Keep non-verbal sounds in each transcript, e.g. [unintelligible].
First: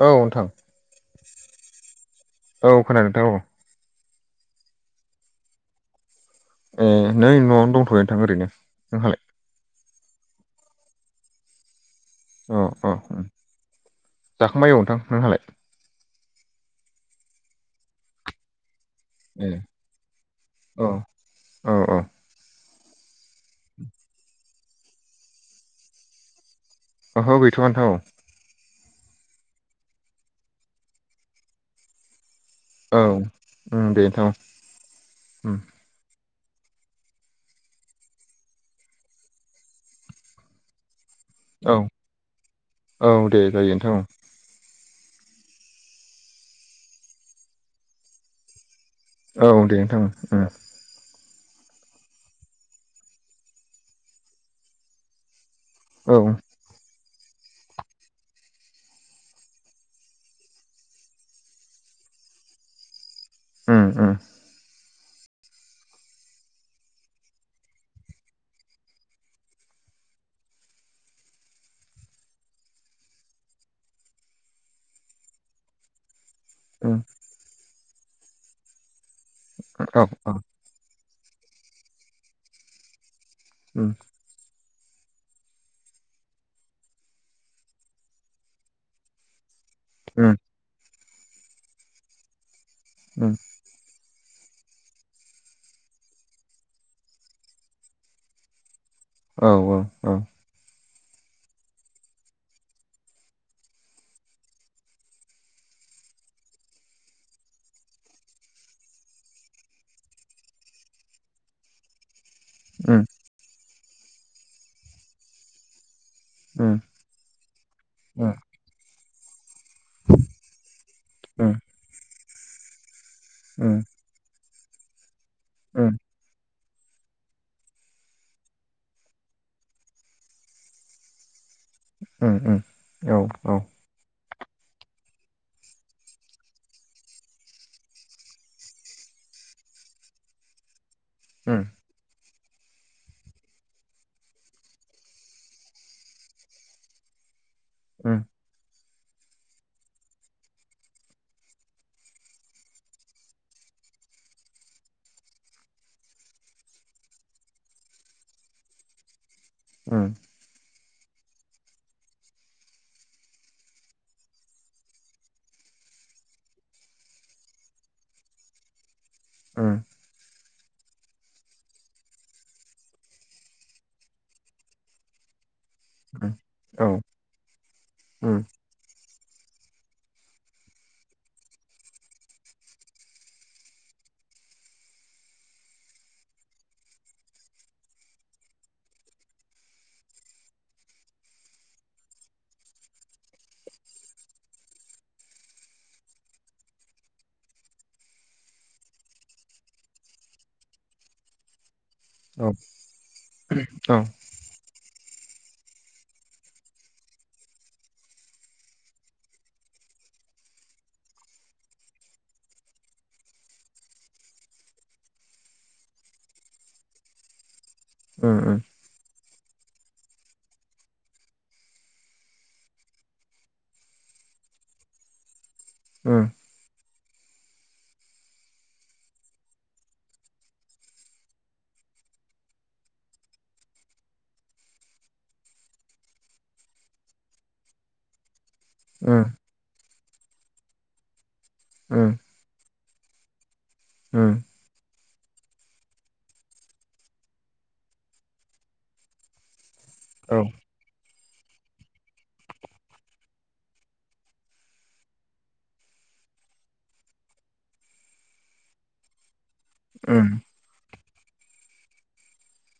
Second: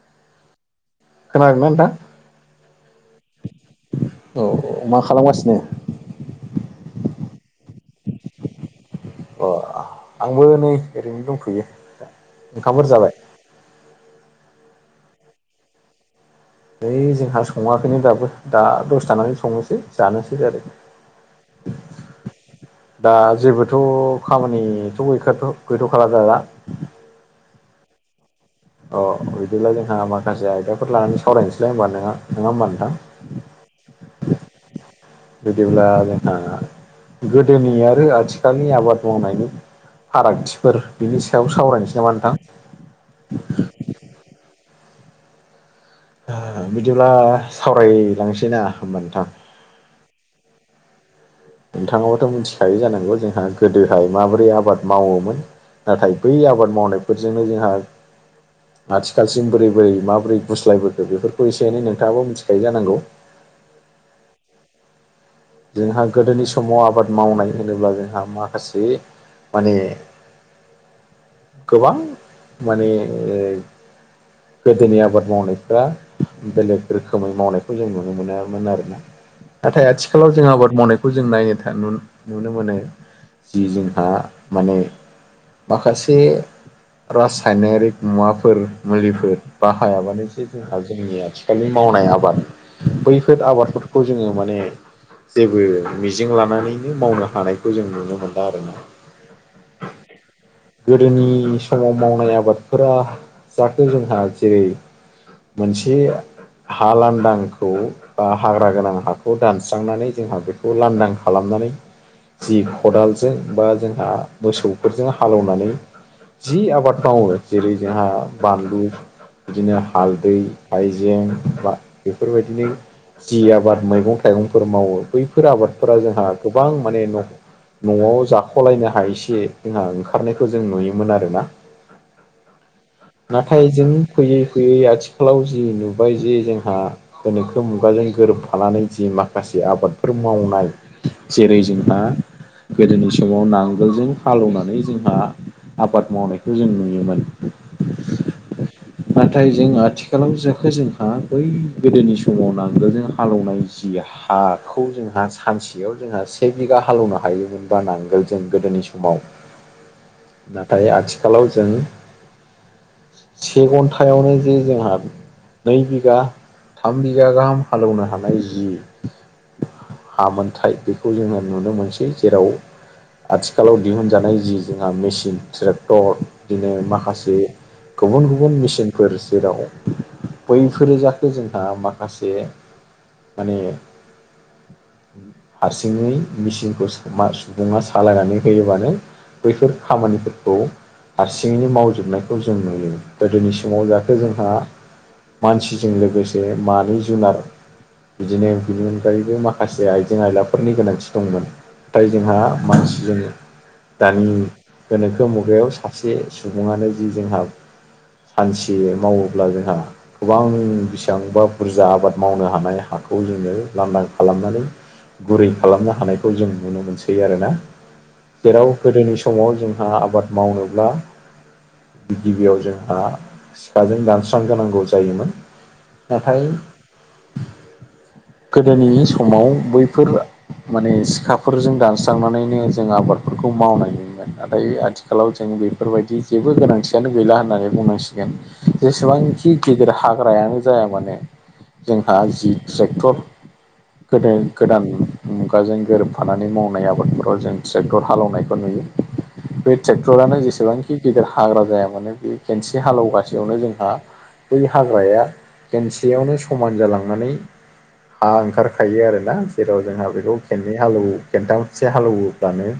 औ नों खोनादोना नोंथां? औ खोनादों नोंथां औ। औ औ मा खालामगासिनो? ए नै न'आवनो दंथ'य नोंथां ओरैनो नोंहालाय ना आ आंबो नै ओरैनो दंफैयो अ अ जाखांबाय ओ नोंथां नोंहालाय? ओ नै जोंहा सङाखैनो दाबो। दा दसे थानानै ए संनोसै जानोसै आरो औ औ औ दा जेबोथ' खामानिथ' गैखाथ' गैथ'खाला दा ओहो गैथ'आ नोंथां अ बिदिब्ला जोंहा माखासे आयदाफोर लानानै सावरायनोसैलाय होनबा नङा नङा होमबा नो औ उम दे। उम बिदिब्ला आरो गोदोनि आरो आथिखालनि आबाद मावनायनि फारागथिफोर बिनि सायाव औ सावरायनोसै नामा नोंथां? औ दे नोथां। बिदिब्ला ओ सावरायलांसै ना होमबा नोंथां। औ दे नोंथां उम। नोंथाङाबथ' मिथिखायो जानांगौ जोंहा गोदोहाय माबोरै आबाद मावोमोन? नाथाय औ बै उम आबाद मावनायफोरजोंनो जोंहा आथिखालसिम बोरै बोरै माबोरै गुस्लायबोखो बेफोरखौ एसे एनै नोंथाङाबो मिथिखायो जानांगौ। ओम। जोंहा गोदोनि समाव आबाद मावनाय होनोब्ला जोंहा माखासे माने गोबां माने ओ गोदोनि आबाद मावनायफ्रा बेलेग उम रोखोमै मावनायखौ जों नुनो मोनामोन आरोना नाथाय औ आथिखालाव औ जोंहा आबाद मावनायखौ जों नायनो था नुनो मोनो जि उम जोंहा माने माखासे रासायनायरिक मुवाफोर मुलिफोर बाहायाबानो उम जे जोंहा जोंनि आथिखालनि मावनाय आबाद उम बैफोर आबादफोर खौ जोङो माने जेबो मिजिं लानानैनो मावनो हानायखौ जों नुनो मोनला आरोना। औ औ औ। गोदोनि समाव मावनाय आबादफोरा जाखो जोंहा जेरै मोनसे हा लान्दांखौ बा हाग्रा गोनां हाखौ दान स्रांनानै जोंहा बेखौ लांदां खालामनानै जि उम खदालजों बा जोंहा मोसौफोरजों हालेवनानै जि उम उम आबाद मावो जेरै जोंहा बानलु बिदिनो हालदै हाइजें उम बा बेफोर बायदिनो जि उम आबाद मैगं थाइगंफोर मावो बैफोर उम आबादफोरा जोंहा गोबां माने नख न'आव जाख'लायनो हायिसे जोंहा ओंखारनायखौ जों नुयोमोन आरोना। उम उम औ औ नाथाय जों फैयै फैयै आथिखालाव जि नुबाय जे जोंहा गोनोखो मुगाजों गोरोबफानानै जि माखासे आबादफोर मावनाय जेरै उम जोंहा गोदोनि समाव नांगोलजों हालौनानै जोंहा आबाद मावनायखौ जों नुयोमोन। उम उम नाथाय जों आथिखालाव जोखो जोंहा बै गोदोनि समाव नांगोलजों हालौनाय जि हा हाखौ जोंहा सानसेयाव जोंहा से बिगा हालौनो हायोमोनबा नांगोल जों गोदोनि समाव [inaudible] उम। नाथाय आथिखालाव जों से घन्टायावनो जे जोंहा नै बिगा थाम बिगा गाहाम हालौनो हानाय जि उम। हा मोनथाय बेखौ जोङो नुनो मोनसै जेराव आथिखालाव दिहुनजानाय जि जोंहा मेचिन ट्रेक्टर उम औ उम औ बिदिनो माखासे गुबुन गुबुन मेचिनफोर जेराव बैफोरो जाथे जोंहा माखासे माने हारसिङै मिचिनखौ मा सुबुङा सालायनानै होयोबानो बैफोर खामानिफोरखौ हारसिङैनो मावजोबनायखौ जों नुयो गोदोनि समाव जाहाथे जोंहा मानसिजों लोगोसे मानै जुनार बिदिनो बिनि अनगायैबो माखासे आइजें-आइलाफोरनि गोनांथि दंमोन। फ्राय जोंहा मानसिजों औ उम दानि गोनोखो मुगायाव सासे सुबुङानो जि जोंहा सानसे मावोब्ला जोंहा गोबां बेसेबांबा बुरजा आबाद मावनो हानाय हाखौ खौ जोङो लान्दां खालामनानै गुरै खालामनो हानायखौ जों नुनो मोनसै आरोना। उम जेराव गोदोनि समाव जोंहा आबाद मावनोब्ला गिबि-गिबियाव जोंहा सिखाजों दानस्रां गोनांगौ जायोमोन उम नाथाय गोदोनि समाव बैफोर माने सिखाफोरजों दानस्रांनानैनो जों आबादफोरखौ मावनायनि नाथाय आथिखालाव जों बेफोर बायदि जेबो गोनांथियानो गैला होननानै बुंनांसिगोन। उम जेसेबांखि गेदेर हाग्रायानो जाया मानोे उम जोंहा जि ट्रेक्टर उम गोदान गोदान मुगाजों गोरोबफानानै मावनाय आबादफोराव जों ट्रेक्टर हालेवनायखौ नुयो। बे औ ट्रेक्टरानो जेसेबांखि गिदिर हाग्रा जाया मानो बे खेनसे हालेवगासेयावनो जोंहा बै हाग्राया खेनसेयावनो समान जालांनानै हा ओंखारखायो आरोना जेराव जोंहा उम बेखौ खेननै हालेव खेनथामसे हालौवोब्लानो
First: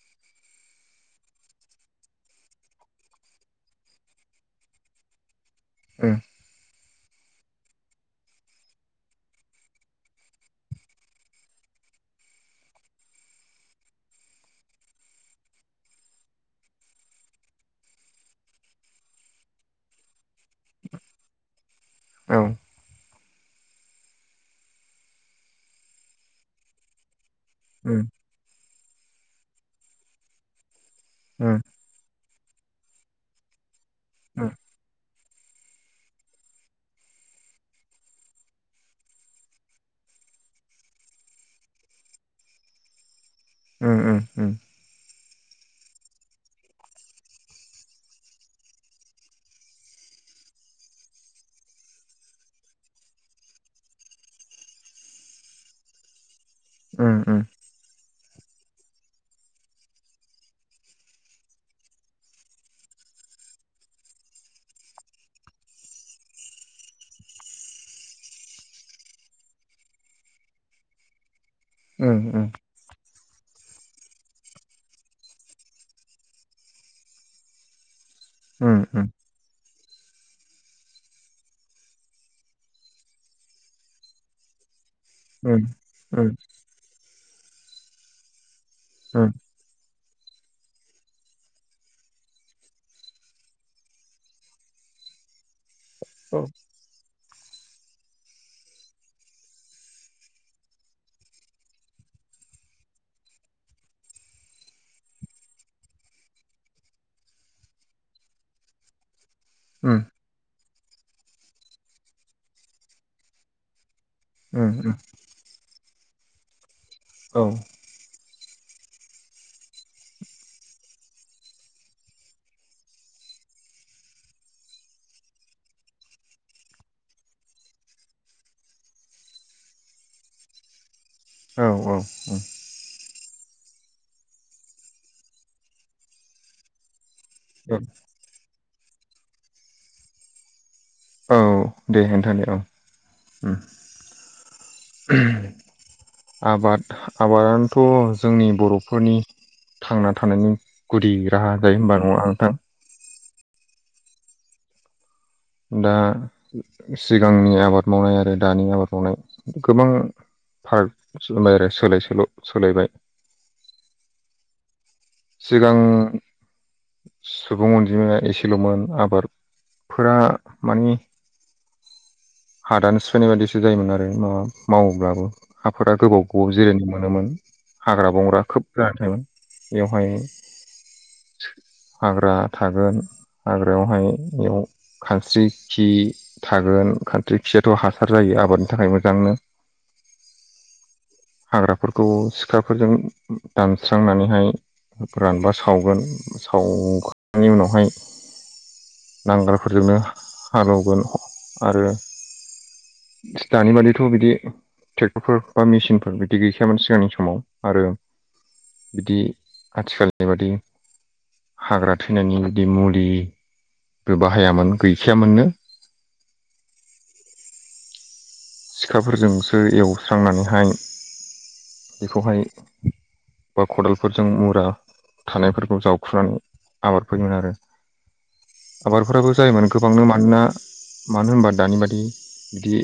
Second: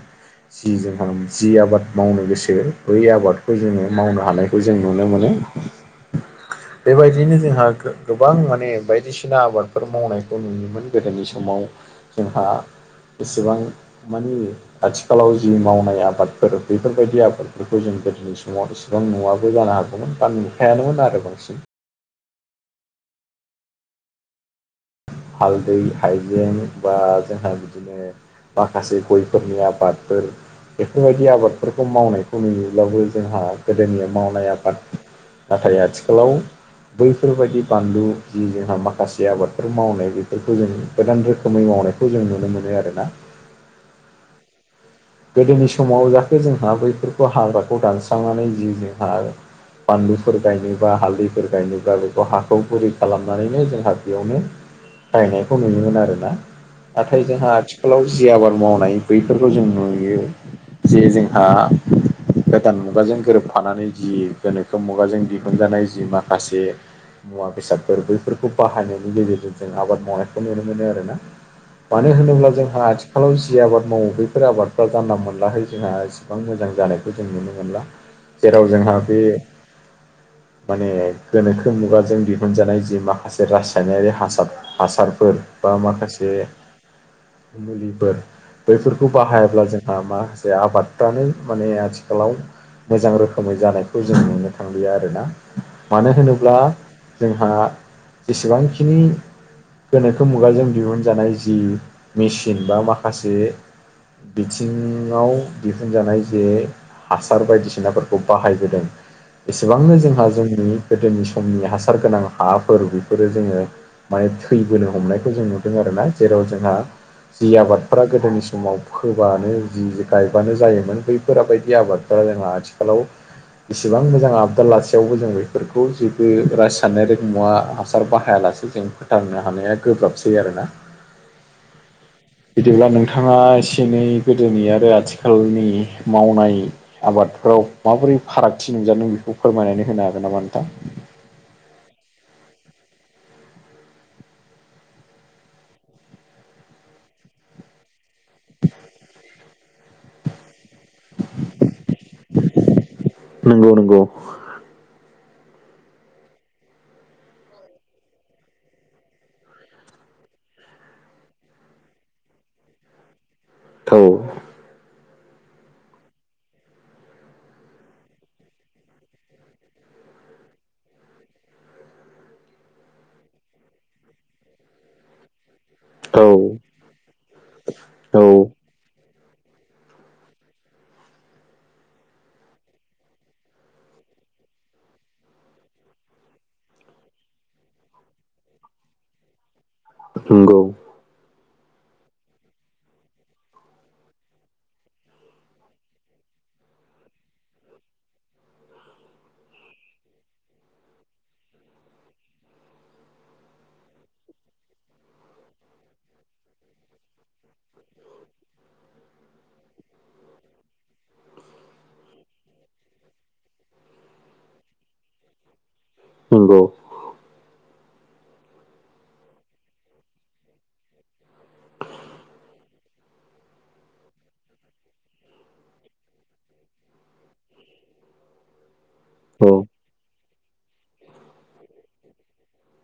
जि जोंहा जि आबाद मावनो गोसो बै आबादखौ जोङो मावनो हानायखौ जों नुनो मोनो। उम बेबायदियैनो जोंहा गोबां माने बायदिसिना आबाद फोर मावनायखौ नुयोमोन गोदोनि समाव जोंहा एसेबां मानि आथिखालाव जि मावनाय आबादफोर बेफोरबायदि आबादफोरखौ जों गोदोनि समाव एसेबां नुवाबो जानो हागौमोन बान नुखायानोमोन आरो बांसिन। ओं हालदै हाइजें बा जोंहा बिदिनो उम माखासे गयफोरनि आबादफोर बेफोरबायदि उम आबादफोर खौ मावनायखौ नुयोब्लाबो जोंहा गोदोनि मावनाय आबाद नाथाय आथिखालाव बैफोरबायदि बानलु जि जोंहा माखासे आबादफोर मावनाय बेफोरखौ जों गोदान रोखोमै मावनायखौ जों नुनो मोनो आरोना। उम उम उम गोदोनि समाव जाहाथे जोंहा बैफोरखौ हाग्राखौ दानस्रांनानै जि जोंहा बानलुफोर गायनोबा हालदैफोर गायनोबा बेखौ हाखौ बुरै खालामनानैनो जोंहा बेयावनो बाहायनायखौ नुयोमोन आर ना उम नाथाय उम जोंहा आथिखालाव जि आबाद मावनाय बैफोरखौ जों नु यो जे जोंहा गोदान मुगाजों गोरोबफानानै जि गोनोखो मुगाजों दिहुनजानाय जि माखासे मुवा बेसादफोर बैफोरखौ बाहायनायनि गेजेरजों जों आबाद मावनायखौ नुनो मोनो आरो ना। उम मानो होनोब्ला जोंहा आथिखालाव जि आबाद मावो बैफोर आबाद फ्रा जानला मोनलाहै जोंहा इसेबां मोजां जानायखौ जों नुनो मोनला जेराव उम जोंहा उम बे [inaudible] माने गोनोखो मुगाजों दिहुनजानाय जि माखासे रासायनारि हासार हासार फोर औ उम बा औ माखासे मुलिफोर बैफोरखौ बाहाया जोंहा माखासे आबादफ्रानो माने आथिखालाव मोजां रोखोमै जानायखौ जों नुनो थांलिया आरोना मानो होनोब्ला जोंहा जेसेबांखिनि गोनोखो मुगाजों दिहुनजानाय जि मेसिन बा माखासे बिथिङाव दिहुनजानाय जे हासार बायदिसिनाफोरखौ बाहायबोदों। एसेबांनो जोंहा जोंनि गोदोनि समनि हासार गोनां हाफोर बेफोरो जोङो माने थैबोनो हमनायखौ जों नुदों आरो ना जेराव जोंहा जि आबादफोरा गोदोनि समाव फोबानो जि गायबानो जायोमोन बैफोर बायदि आबादफोरा जोंहा आथिखालाव इसिबां मोजां आबदा लासेयावबो जों बेफोरखौ जेबो रासायनारि मुवा हासार बाहायाला जों फोथांनो हानाया गोब्राबसै आरोना औ औ उम बिदिब्ला नोंथाङा एसे एनै गोदोनि आरो आथिखालनि मावनाय आबाद फोराव माबोरै फारागथि नुजादों बेखौ फोरमायनानै होनो हागोन नामा नोंथां? औ दे खोन्था दे औ उम आबाद आबादानोथ' जोंनि बर'फोरनि थांना थानायनि गुदि राहा जायो होनबा नङा नोंथां नंगौ नंगौ दा सिगांनि आबाद मावनाय आरो दानि आबाद मावनाय गोबां पार्क रायलाय [unintelligible] सोलाय सोल' सोलायबाय थावै [unintelligible] सिगां सुबुं अनजिमाया एसेल'मोन आबादफोरा मानि हादानो सफैनाय बायदिसो जायोमोन आरो माव माब्लाबो हाफोर गोबाव औ गोबाव जिरायनो मोनोमोन हाग्रा औ बंग्रा खोब जाना थायोमोन बेवहाय [inaudible] हाग्रा थागोन हाग्रायावहाय बेयाव खानस्रि खि थागोन खान स्रि खियाथ' हासार जायो आबादनि थाखाय मोजांनो नंगौ हाग्राफोरखौ सिखाफोरजों दानस्रांनानैहाय रानबा सावगोन सावखांनायनि उनावहाय नांगालफोरजोंनो हालेवगोन आरो दानि बादिथ' बिदि ट्रेक्टरफोर बा मेसिनफोर बिदि गैखायामोन सिगांनि समाव आरो बिदि आथिखाल बादि हाग्रा थैनायनि बिदि मुलि बो बाहायामोन गैखायामोननो नंगौ सिखाफोरजोंसो एवस्रांनानैहाय बेखौहाय बा खदालफोरजों मुरा थानायफोरखौ जावखुनानै आबाद फोयोमोन आरो आबादफोराबो औ जायोमोन गोबांनो मानोना मानो होनबा दानि बादि बिदि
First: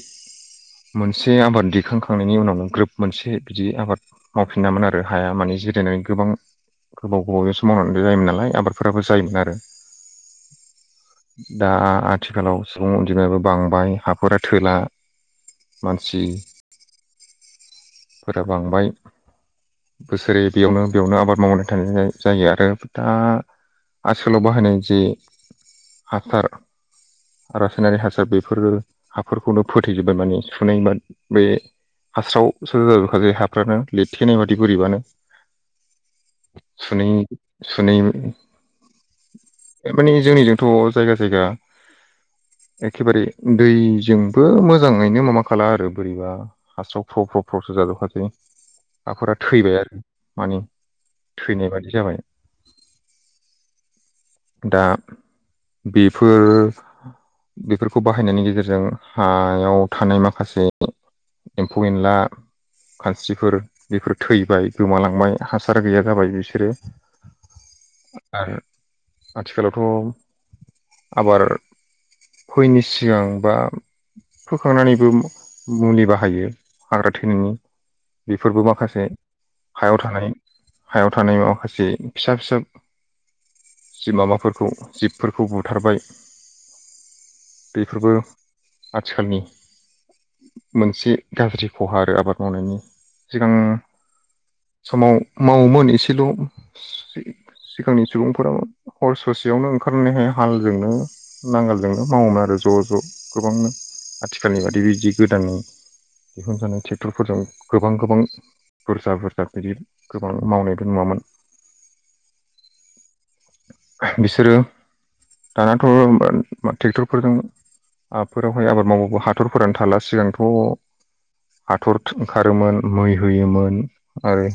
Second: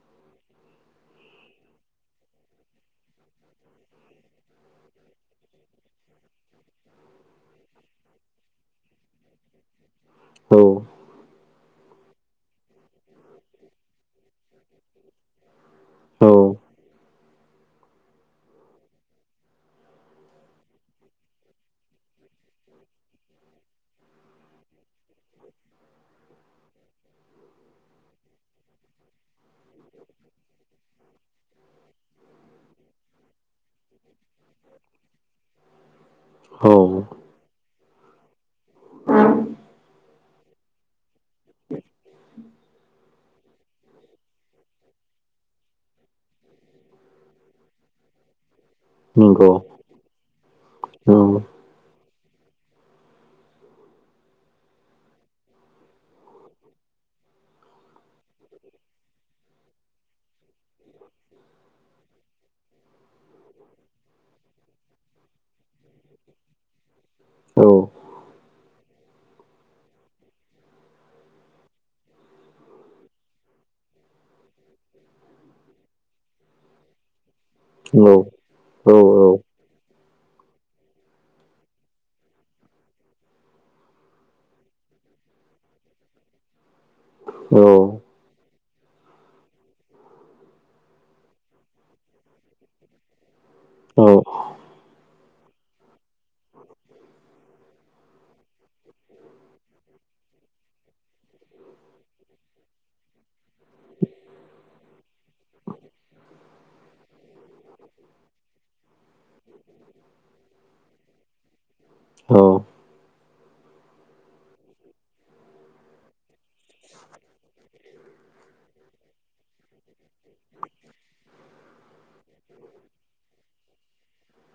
मोनसे आबाद दिखांखांनायनि उनावनो ग्रोब मोनसे बिदि आबाद मावफिनामोन आरो हाया माने जिरायनानै गोबां गोबाव गोबावजोंसो मावनानै जायोमोन नालाय आबादफोराबो जायोमोन आरो औ दा आथिखालाव सुबुं अनजिमायाबो बांबाय हाफोरा थोला मानसि औ फोरा बांबाय बोसोरै बेयावनो बेयावनो आबाद मावनानै थानाय जायो आरो दा आथिखालाव बाहायनाय जायो हासार रासायनारि हासार बेफोरो हाफोरखौनो फोथैजोबबाय माने सुनायबा बे हास्राव हाफ्रानो लोदथेनाय बादिनो बोरैबानो औ सुनै सुनै थार मानि जोंनिजोंथ जायगा जायगा एखेबारे दैजोंबो मोजाङैनो माबा खाला आरो बोरैबा हास्राव फ्राव फ्राव प्रस' जाजोबखासै हाफोरा नंगौ थैबाय आरो माने औ थैनाय बादि जाबाय [inaudible] दा बेफोर बेफोरखौ बाहायनायनि गेजेरजों हायाव थानाय माखासे एम्फौ एनला खानस्रिफोर बेफोर थैबाय गोमालांबाय हासार गैया जाबाय बिसोरो औ आरो आथिखालावथ आबाद फैयिनि सिगां बा फोखांनानैबो मुलि बाहायो हाग्रा थैनायनि बेफोरबो माखासे हायाव थानाय हायाव थानाय माखासे फिसा फिसा जिब माबाफोरखौ जिबफोरखौ बुथारबाय औ बेफोरबो आथिखालनि मोनसे गाज्रि खहा आरो आबाद मावनायनि सिगां औ समाव मावोमोन एसेल' सिगांनि सुबुंफोराबो हर ससेयावनो ओंखारनानैहाय हालजोंनो नांगोलजोंनो मावोमोन आरो ज' ज' गोबांनो आथिखालनि बादि बिदि गोदानै दिहुनजानाय ट्रेक्टरफोरजों गोबां गोबां बुरजा बुर जा बिदि गोबां मावनायबो नुआमोन। बिसोरो दानाथ' मा ट्रेक्टरफोरजों आफोरावहाय आबाद मावबो हाथरफोरानो थाला सिगांथ हाथरथ ओंखारोमोन मै होयोमोन। आरो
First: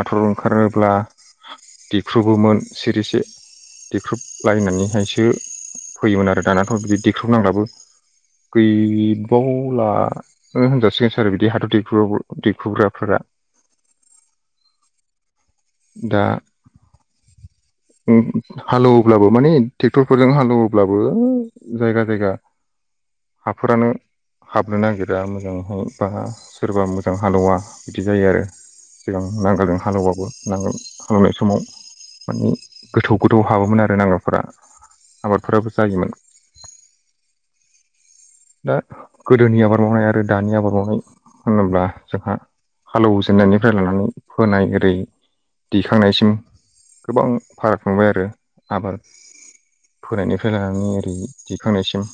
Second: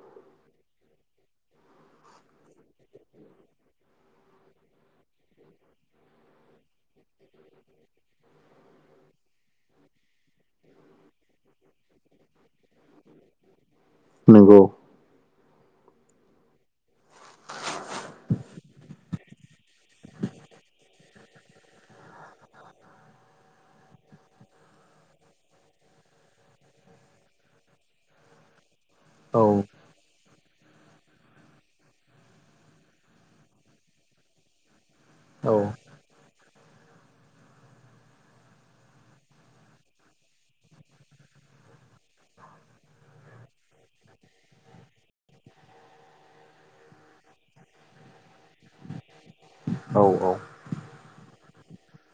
हाथर ओंखारोब्ला दैख्रुबोमोन सिरिसे। देख्रुब लायनानै हायसो फैयोमोन आरो दानाथ बिदि देख्रुबनांलाबो गैबावला ओ होनजासिगो [unintelligible] बिदि हाथर देख्रु देख्रुबग्राफोरा। नोंगौ। दा उम हालौवोब्लाबो माने ट्रेक्टरफोरजों हालौवोब्लाबो जायगा जायगा हाफोरानो हाबनो नागिरा मोजां हो बाहा सोरबा मोजां हालोवा बिदि जायो आरो। सिगां नांगालजों हालौबाबो नांगोल हालौवनाय समाव मानि गोथौ गोथौ हाबोमोन आरो नांगोलफोरा आबादफोराबो जायोमोन। [inaudible] दा गोदोनि आबाद मावनाय आरो दानि आबाद मावनाय होनोब्ला जोंहा हालौजेननायनिफ्राय लानानै फोनाय ओरै दैखांनायसिम गोबां फाराग नुबाय आरो आबार फोनायनिफ्राय लानानै ओरै दिखांनायसिम।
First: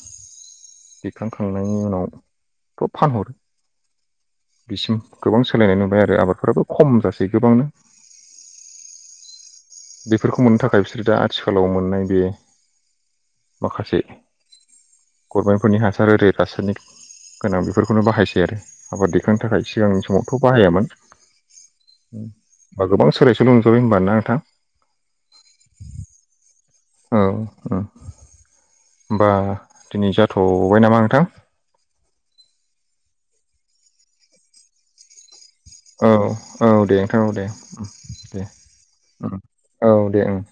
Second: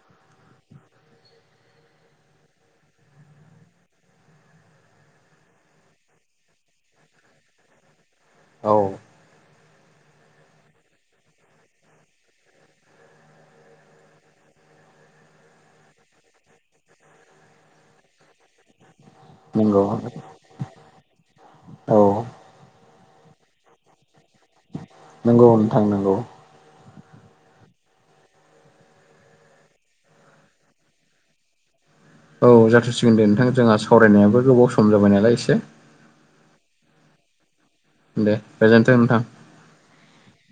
दिखां खांनायनि उनाव थ' फानहर बिसिम गोबां सोलायनाय नुबाय आरो आबादफोराबो खम जासै गोबांनो। औ बेफोरखौ मोननो थाखाय बिसोरो दा आथिखालाव मोननाय बे माखासे गभर्नमेन्टफोरनि हासार ओरै रासायनिक गोनां बेफोरखौनो बाहायसै आरो। आबाद दैखांनो थाखाय नंगौ सिगांनि समावथ' बाहायामोन। औ बा गोबां सोलाय सोल' नुजाबाय होमबख ना नोंथां? नोंगौ नोंथां नोंगौ। औ ओ। होमबा दिनै जाथ'बाय नामा नोंथां? औ जाथारसिगोन दे नोंथां जोंहा सावरायनायाबो गोबाव सम जाबाय नालाय एसे। औ औ दे नोंथां औ दे उम दे गोजोन्थों नोंथां उम औ दे ओं।